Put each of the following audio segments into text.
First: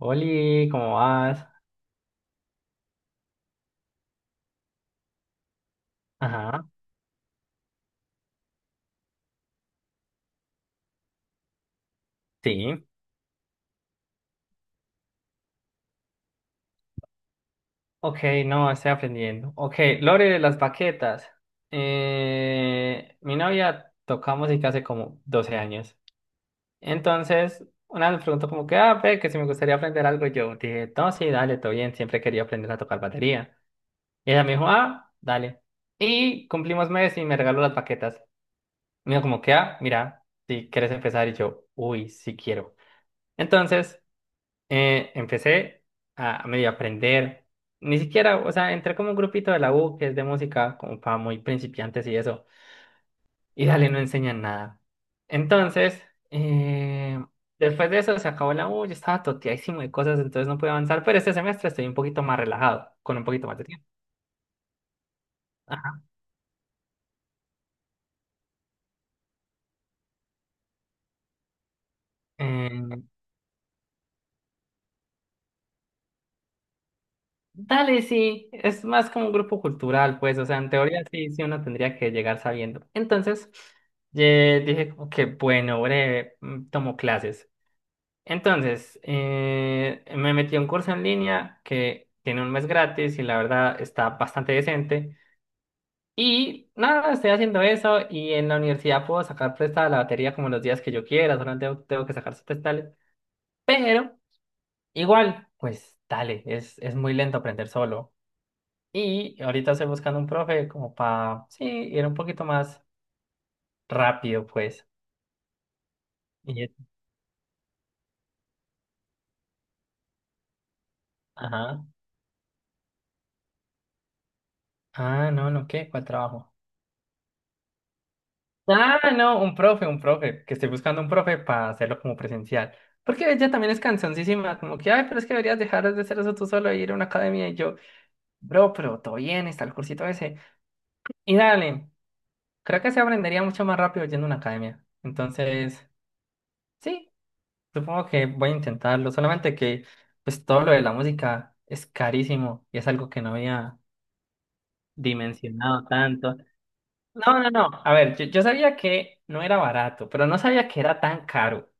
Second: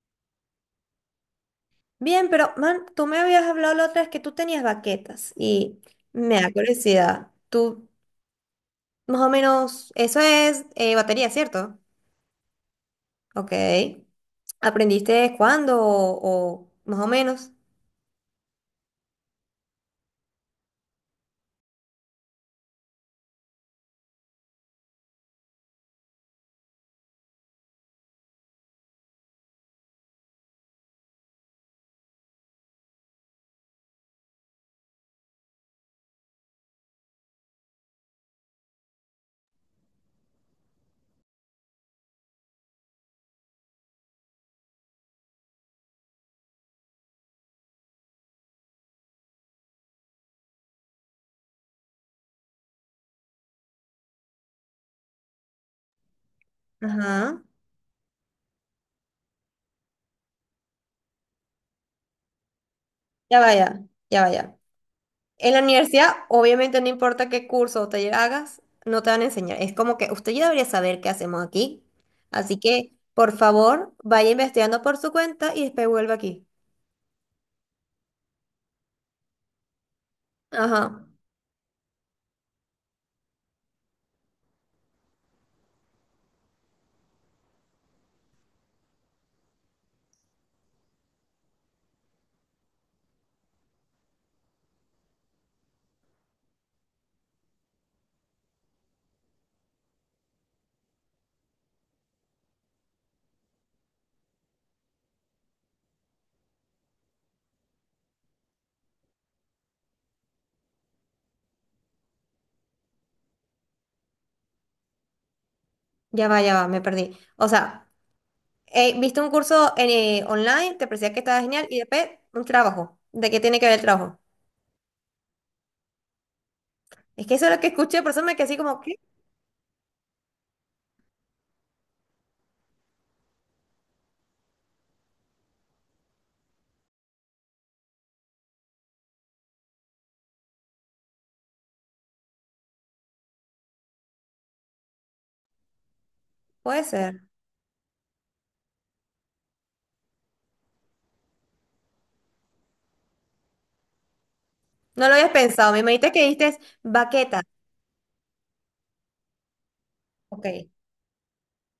Oli, ¿cómo vas? Bien, pero man, tú me habías hablado la otra vez que tú tenías baquetas y me da Ajá. curiosidad. Tú, más o menos, eso es batería, ¿cierto? Sí. Ok. ¿Aprendiste cuándo o más o menos? Ok, no, estoy aprendiendo. Ok. Lore de las baquetas. Mi novia toca música hace como 12 años. Entonces, una vez me preguntó como que, ah, ve, que si me gustaría aprender algo, y yo dije, no, sí, dale, todo bien, siempre quería aprender a tocar batería. Y ella me dijo, ah, dale. Y cumplimos mes y me regaló las baquetas. Me dijo como que, ah, mira, si quieres empezar. Y yo, uy, sí quiero. Entonces. Empecé a medio aprender, ni siquiera, o sea, entré como un grupito de la U que es de música, como para muy principiantes y eso, y dale, no enseñan nada. Entonces, eh, Ajá. después de eso se acabó la U, yo estaba toteadísimo de cosas, entonces no pude avanzar, pero este semestre estoy un poquito más relajado, con un Ya poquito más de vaya, tiempo. ya vaya. En la Ajá. universidad, obviamente, no importa qué curso o taller hagas, no te van a enseñar. Es como que usted ya debería saber qué hacemos aquí. Así que, Eh, por favor, vaya investigando por su cuenta y después vuelva aquí. Dale, sí, es más como un grupo cultural, pues, o sea, en teoría Ajá. sí, sí uno tendría que llegar sabiendo. Entonces. Dije como que, bueno, breve, tomo clases. Entonces, me metí a un curso en línea que tiene un mes gratis y la verdad está bastante decente. Y nada, estoy haciendo eso y en la universidad puedo sacar prestada la batería como los días que yo quiera, solo tengo que sacar sus prestales. Pero igual, pues dale, es muy lento aprender solo. Y ahorita estoy buscando un profe como para, sí, ir un poquito más rápido, pues. Ya Y, va, me perdí. O sea. Viste un curso en, online, te parecía que estaba genial, y ajá. después un trabajo. ¿De qué tiene que ver el trabajo? Ah, no, no, ¿qué? ¿Cuál trabajo? Es que eso es lo que escuché, por eso me quedé así como, ¿qué? Ah, no, un profe, que estoy buscando un profe para hacerlo como presencial. Porque ella también es cansoncísima, como que, ay, pero es que deberías dejar de hacer eso tú solo e ir a una academia. Y yo, bro, pero todo bien, está el cursito ese. Y dale, creo que se aprendería mucho más rápido yendo a una academia. Entonces, Puede sí, ser. supongo que voy a intentarlo. Solamente que, pues todo lo de la música es carísimo y es algo que no había No lo habías pensado. Me dimensionado dijiste que tanto. diste No, baqueta. no, no. A ver, yo sabía que no era barato, pero no sabía Ok. que era tan caro.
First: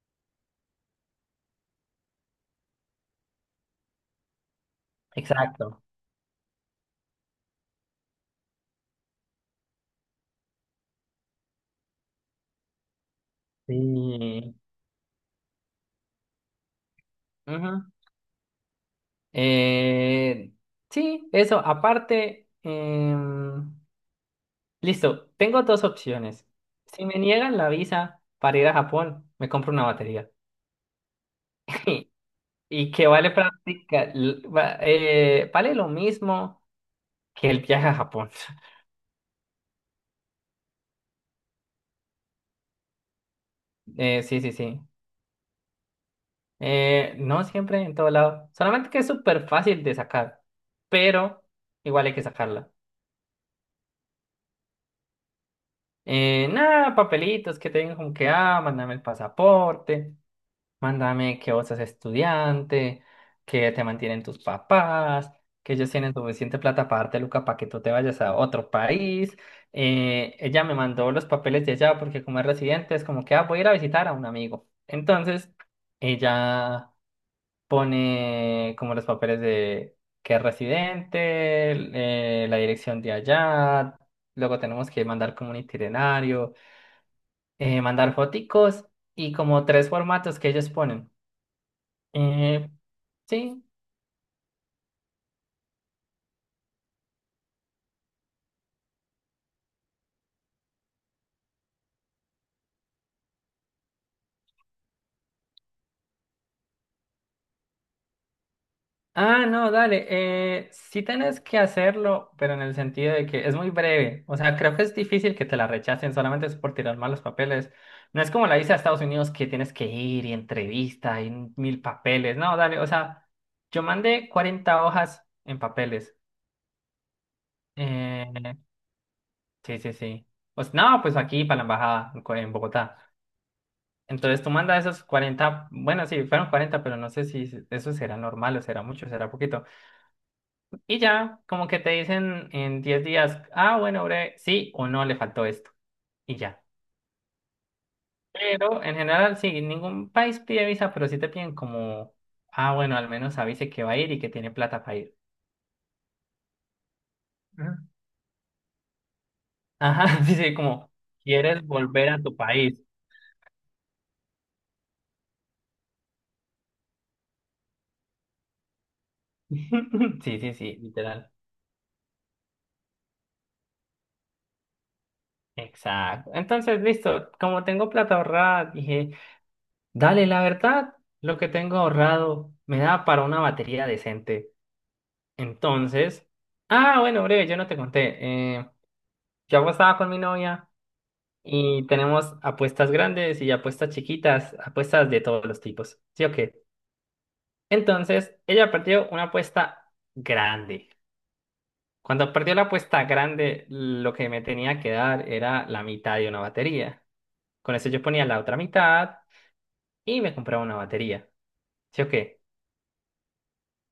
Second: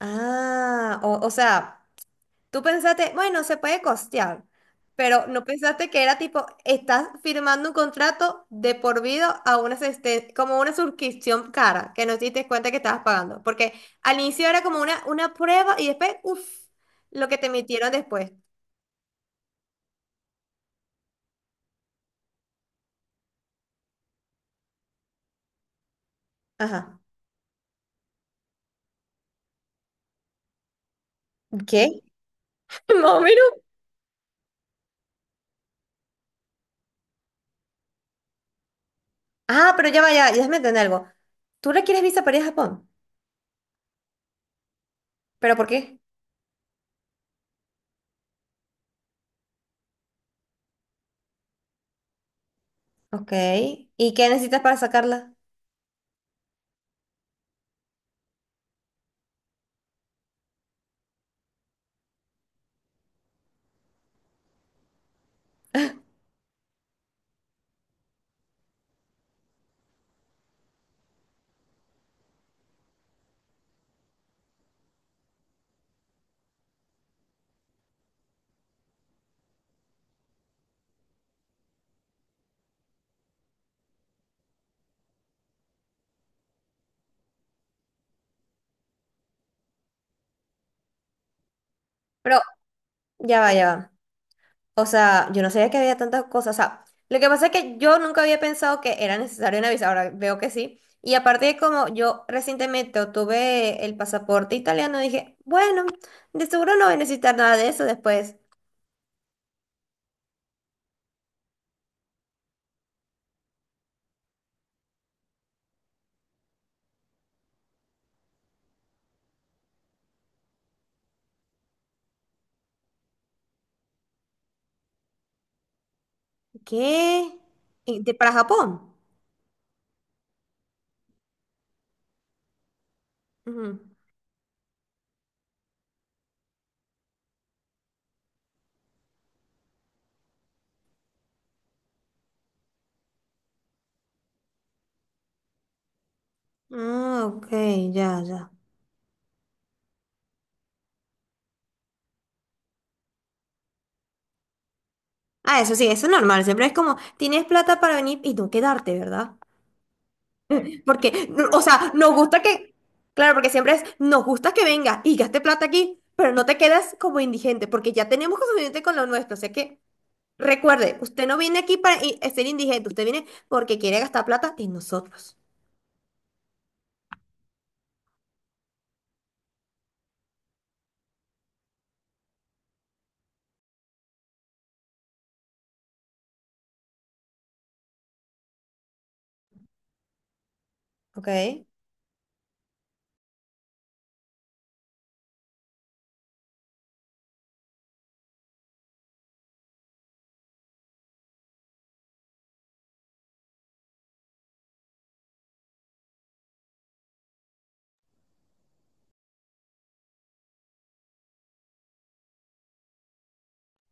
Ah, o sea. Tú pensaste, bueno, se puede costear, pero no Exacto. pensaste que era tipo, estás firmando un contrato de por vida a una asisten- como una suscripción cara, que no te diste cuenta que estabas pagando. Porque al inicio Sí. era como una prueba y después, uff, lo que te Ujú. emitieron después. Eh, sí, eso. Aparte, listo. Tengo dos opciones. Ajá. Si me niegan la visa para ir a Japón, me compro una batería. ¿Qué? Y que Más o vale menos. práctica, vale lo mismo que el viaje a Japón. Ah, pero ya vaya, ya déjame entender algo. ¿Tú requieres visa para ir a Japón? Sí, sí, sí. ¿Pero por qué? No siempre en todo lado. Solamente que es súper fácil de sacar, pero igual hay que sacarla. Ok. ¿Y qué necesitas para sacarla? Nada, papelitos que te digan como que, ah, mándame el pasaporte, mándame que vos sos estudiante, que te mantienen tus papás, que ellos tienen suficiente plata para darte Luca para que tú te vayas a otro país. Ella me mandó los papeles de allá porque como es residente es como que, ah, voy a ir a visitar a un amigo. Entonces, ella pone como los papeles de que es residente, la dirección de allá, luego tenemos que mandar como un itinerario, mandar foticos y como tres formatos que ellos ponen. Pero Eh, ya va, sí. ya va. O sea, yo no sabía que había tantas cosas. O sea, lo que pasa es que yo nunca había pensado que era necesario una visa. Ahora veo que sí. Y aparte de como yo recientemente obtuve el pasaporte italiano, dije, bueno, de seguro no voy a necesitar nada de eso después. Ah, no, dale. Sí tenés que hacerlo, pero en el sentido de que es muy breve. O sea, creo que es difícil que te la rechacen, solamente es por tirar malos papeles. No es como la visa a Estados Unidos que tienes que ir y entrevista y mil papeles. No, dale. O sea, yo mandé 40 hojas en papeles. ¿Qué? ¿Y de- para Eh, Japón? sí, sí, sí. Pues no, pues aquí para la embajada en Bogotá. Ujú. Entonces tú mandas esos 40, bueno, sí, fueron 40, pero no sé si se- eso será normal o será mucho, será poquito. Y ya, como que te dicen en 10 días, ah, bueno, bre, sí o no, le faltó esto. Y ya. Ah, ok, ya, ya. Pero en general, sí, ningún país pide visa, pero sí te piden como, ah, bueno, al menos avise que va a ir y que tiene plata para ir. Ah, eso sí, eso es normal. Siempre es como, tienes Ujú. plata para venir y no quedarte, ¿verdad? Ajá, sí, sí, como, Porque, no, o ¿quieres sea, volver nos a tu gusta que, país? claro, porque siempre es, nos gusta que vengas y gaste plata aquí, pero no te quedas como indigente, porque ya tenemos suficiente con lo nuestro. O sea que, Sí, sí, sí, recuerde, usted literal. no viene aquí para i- ser indigente, usted viene porque quiere gastar plata en nosotros. Exacto. Entonces, listo, como tengo plata ahorrada, dije. Dale, la verdad, lo que tengo ahorrado me da para una batería decente. Entonces, ah, bueno, breve, yo no te conté. Yo apostaba con mi novia Ok, y tenemos apuestas grandes y apuestas chiquitas, apuestas de todos los tipos. ¿Sí o qué? Entonces, ella perdió una apuesta grande. Cuando perdió la apuesta grande, lo que me tenía que dar era la mitad de una batería. Con eso yo ponía la otra mitad y me compraba una batería. ¿Sí o qué?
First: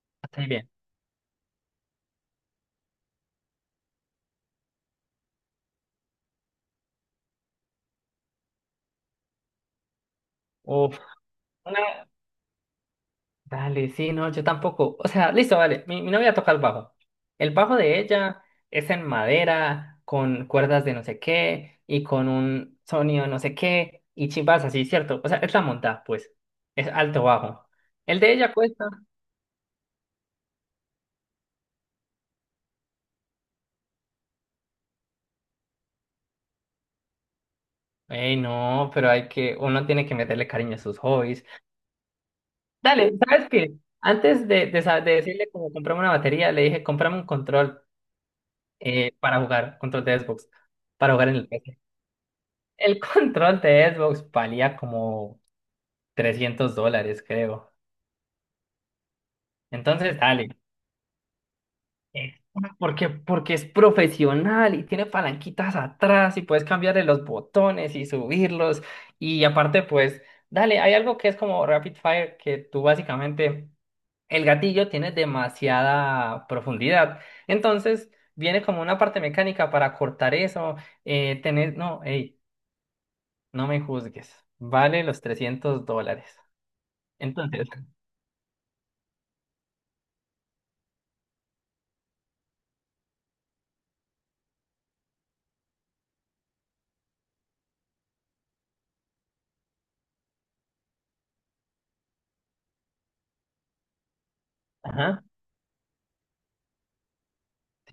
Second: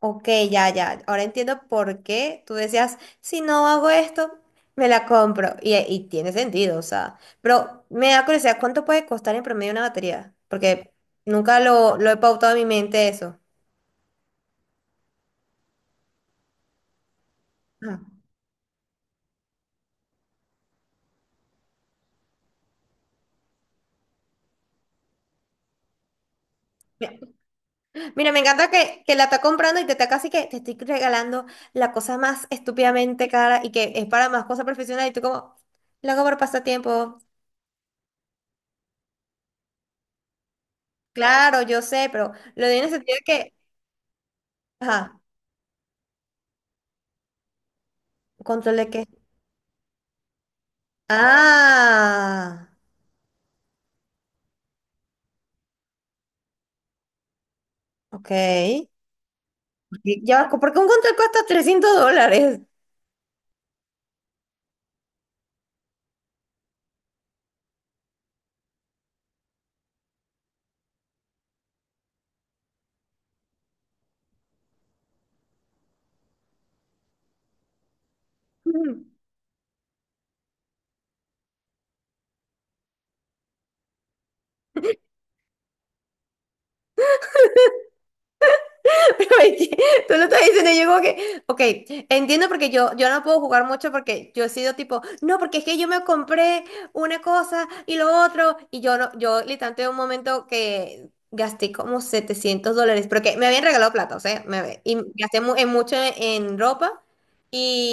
ok, Hasta ahí ya, bien. ya. Ahora entiendo por qué tú decías, si no hago esto, me la compro. Y tiene sentido, o sea. Pero me da curiosidad, ¿cuánto puede costar en promedio una batería? Porque Uf. nunca Una lo he pautado en mi mente eso. Dale, sí, no, yo tampoco. O sea, listo, vale. Mi novia toca el bajo. El bajo Ah. de ella es en madera, con cuerdas de no sé qué y con un sonido no sé qué y chimbas así, ¿cierto? O sea, es la montada, pues. Es alto bajo. El Mira, de me ella encanta cuesta. Que la está comprando y te está casi que te estoy regalando la cosa más estúpidamente cara y que es para más cosas profesionales y tú como, lo hago por pasatiempo. Ey, no, pero hay que, uno tiene que meterle cariño a sus hobbies. Claro, yo sé, pero lo digo en el Dale, sentido de ¿sabes que, qué? Antes de ajá, decirle como comprame una batería, le dije, comprame un control, control de qué. Para jugar, control de Xbox, para jugar en el PC. Ah, El control de Xbox valía como $300, creo. ok. Ok, Entonces, ya, dale. ¿por qué un control cuesta 300 eh, dólares? porque es profesional y tiene palanquitas atrás y puedes cambiarle los botones y subirlos. Y aparte, pues, dale, hay algo que es como Rapid Fire, que tú básicamente, el gatillo tiene demasiada profundidad. Entonces, viene como una parte mecánica para cortar eso. No, hey, no me juzgues. Vale los $300. Entonces. Pero es que tú lo estás diciendo, y yo como que, ok, entiendo porque yo no puedo jugar mucho porque yo he sido tipo, no, porque es que yo me compré una cosa y lo otro, y yo no, yo literalmente un momento que gasté como $700, porque me habían regalado plata, o sea, me, y Ajá, gasté mu- en mucho en ropa,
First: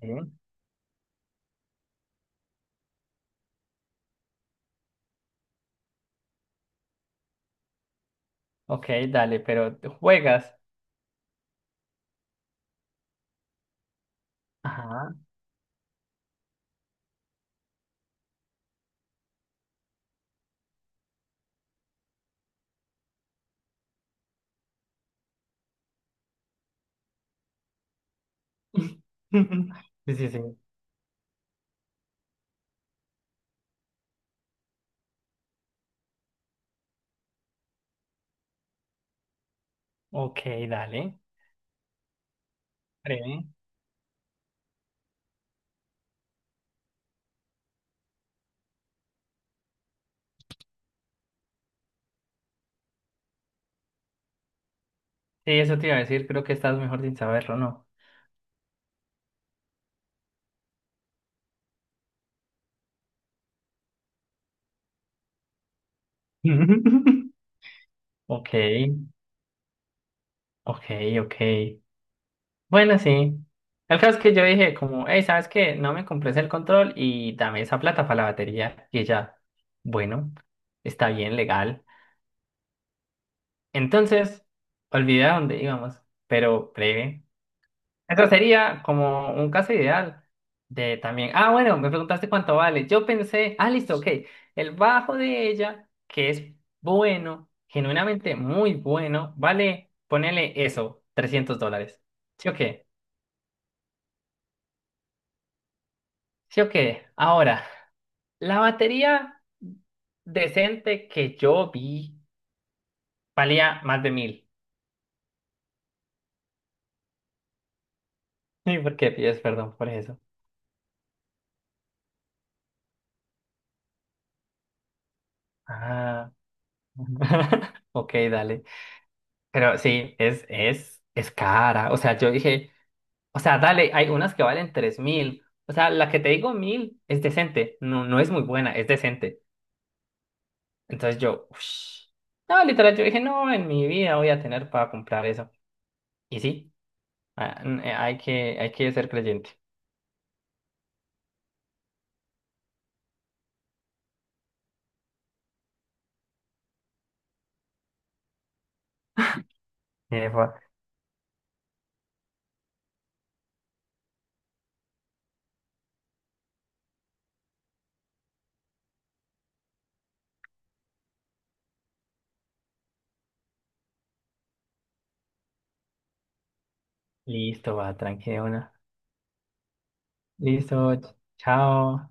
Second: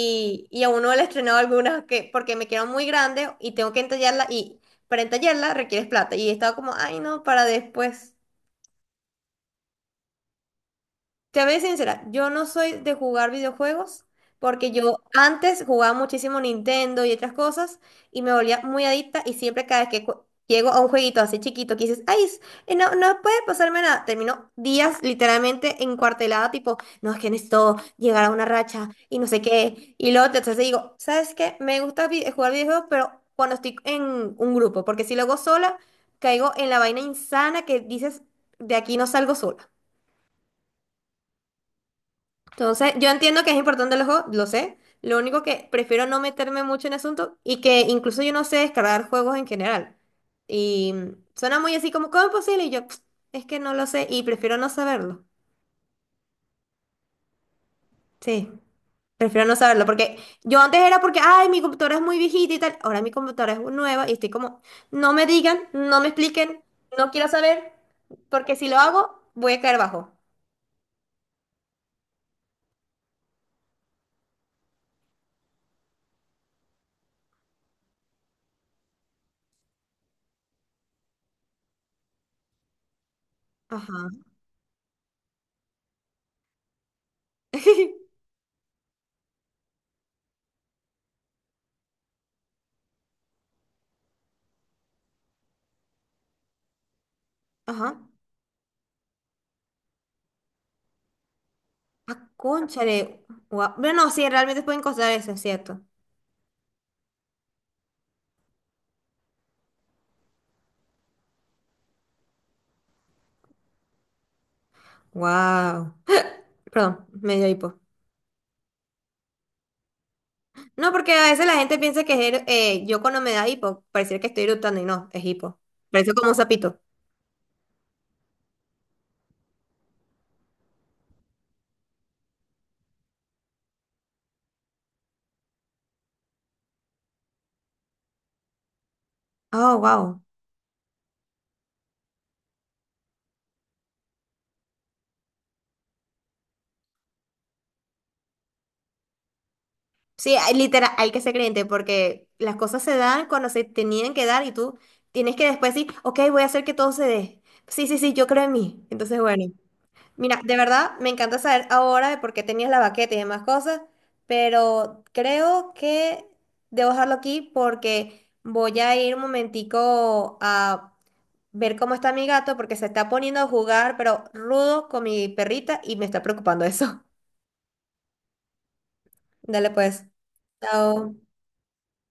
sí. y a uno le he estrenado algunas que, porque me quedan muy grandes y tengo que entallarla, y para entallarla requieres plata, y estaba como, ay no, para después. Ok, dale, pero ¿te juegas? Te voy a ser sincera, yo no soy de jugar videojuegos porque yo Ajá. antes jugaba muchísimo Nintendo y otras cosas y me volvía muy adicta y siempre cada vez que cu- llego a un jueguito así chiquito que dices, ay, s- no, puede pasarme nada, termino días literalmente encuartelada tipo, no, es que necesito llegar a una racha y no sé qué. Y Sí, sí, luego te- sí. entonces digo, ¿sabes qué? Me gusta vi- jugar videojuegos, pero cuando estoy en un grupo, porque si lo hago sola, caigo en la vaina insana que dices, de aquí no salgo sola. Ok, dale. Entonces, yo entiendo Breve. que es importante los juegos, lo sé. Lo único que prefiero no meterme mucho en el asunto y que incluso yo no sé descargar juegos en general. Y suena muy así como, ¿cómo es posible? Y yo, "Ps, es que no lo sé y prefiero no saberlo. Sí, eso te iba a decir, creo que estás mejor sin saberlo, ¿no? Sí, prefiero no saberlo porque yo antes era porque, ay, mi computadora es muy viejita y tal. Ahora mi computadora es nueva y estoy como, no me digan, no me expliquen, no quiero saber, Ok, porque si lo hago, voy a caer bajo. ok, ok. Bueno, sí. El caso es que yo dije como, hey, ¿sabes qué? No me compres el control y dame esa plata para la batería. Y ella, bueno, está bien, legal. Ajá. Entonces, olvidé a dónde íbamos, pero breve. Eso sería como un caso ideal de también. Ah, bueno, me preguntaste cuánto vale. Yo pensé, ah, listo, ok. El bajo de ella, que es bueno, Ajá. genuinamente muy bueno, vale, ponele eso, $300. Ah, ¿Sí o qué? cónchale. Guau. Bueno, no, sí, realmente pueden costar eso, es cierto. ¿Sí o qué? Ahora, la batería decente que yo vi valía más de 1.000. Wow. Perdón, me dio hipo. ¿Y por qué pides perdón por eso? No, porque a veces la gente piensa que es, yo cuando me da hipo, pareciera que estoy eructando y no, es hipo. Parece como Ah, un sapito. ok, dale. Pero sí, es cara. O sea, yo dije. O sea, dale, hay unas que valen 3.000. O sea, la que te digo 1.000 es decente. No, no es muy buena, es decente. Oh, wow. Entonces yo, ush. No, literal, yo dije, no, en mi vida voy a tener para comprar eso. Y sí, hay que ser creyente. Sí, hay- literal, hay que ser creyente porque las cosas se dan cuando se tenían que dar y tú tienes que después decir, ok, voy a hacer que todo se dé. Sí, sí, sí, yo creo en mí. Entonces, bueno. Y me Mira, fue. de verdad me encanta saber ahora de por qué tenías la baqueta y demás cosas, pero creo que debo dejarlo aquí porque voy a ir un momentico a ver cómo está mi gato porque se está poniendo a jugar, pero rudo con mi perrita y me está preocupando eso. Listo, va, tranquila una. Dale pues. Listo, Chao. Chao.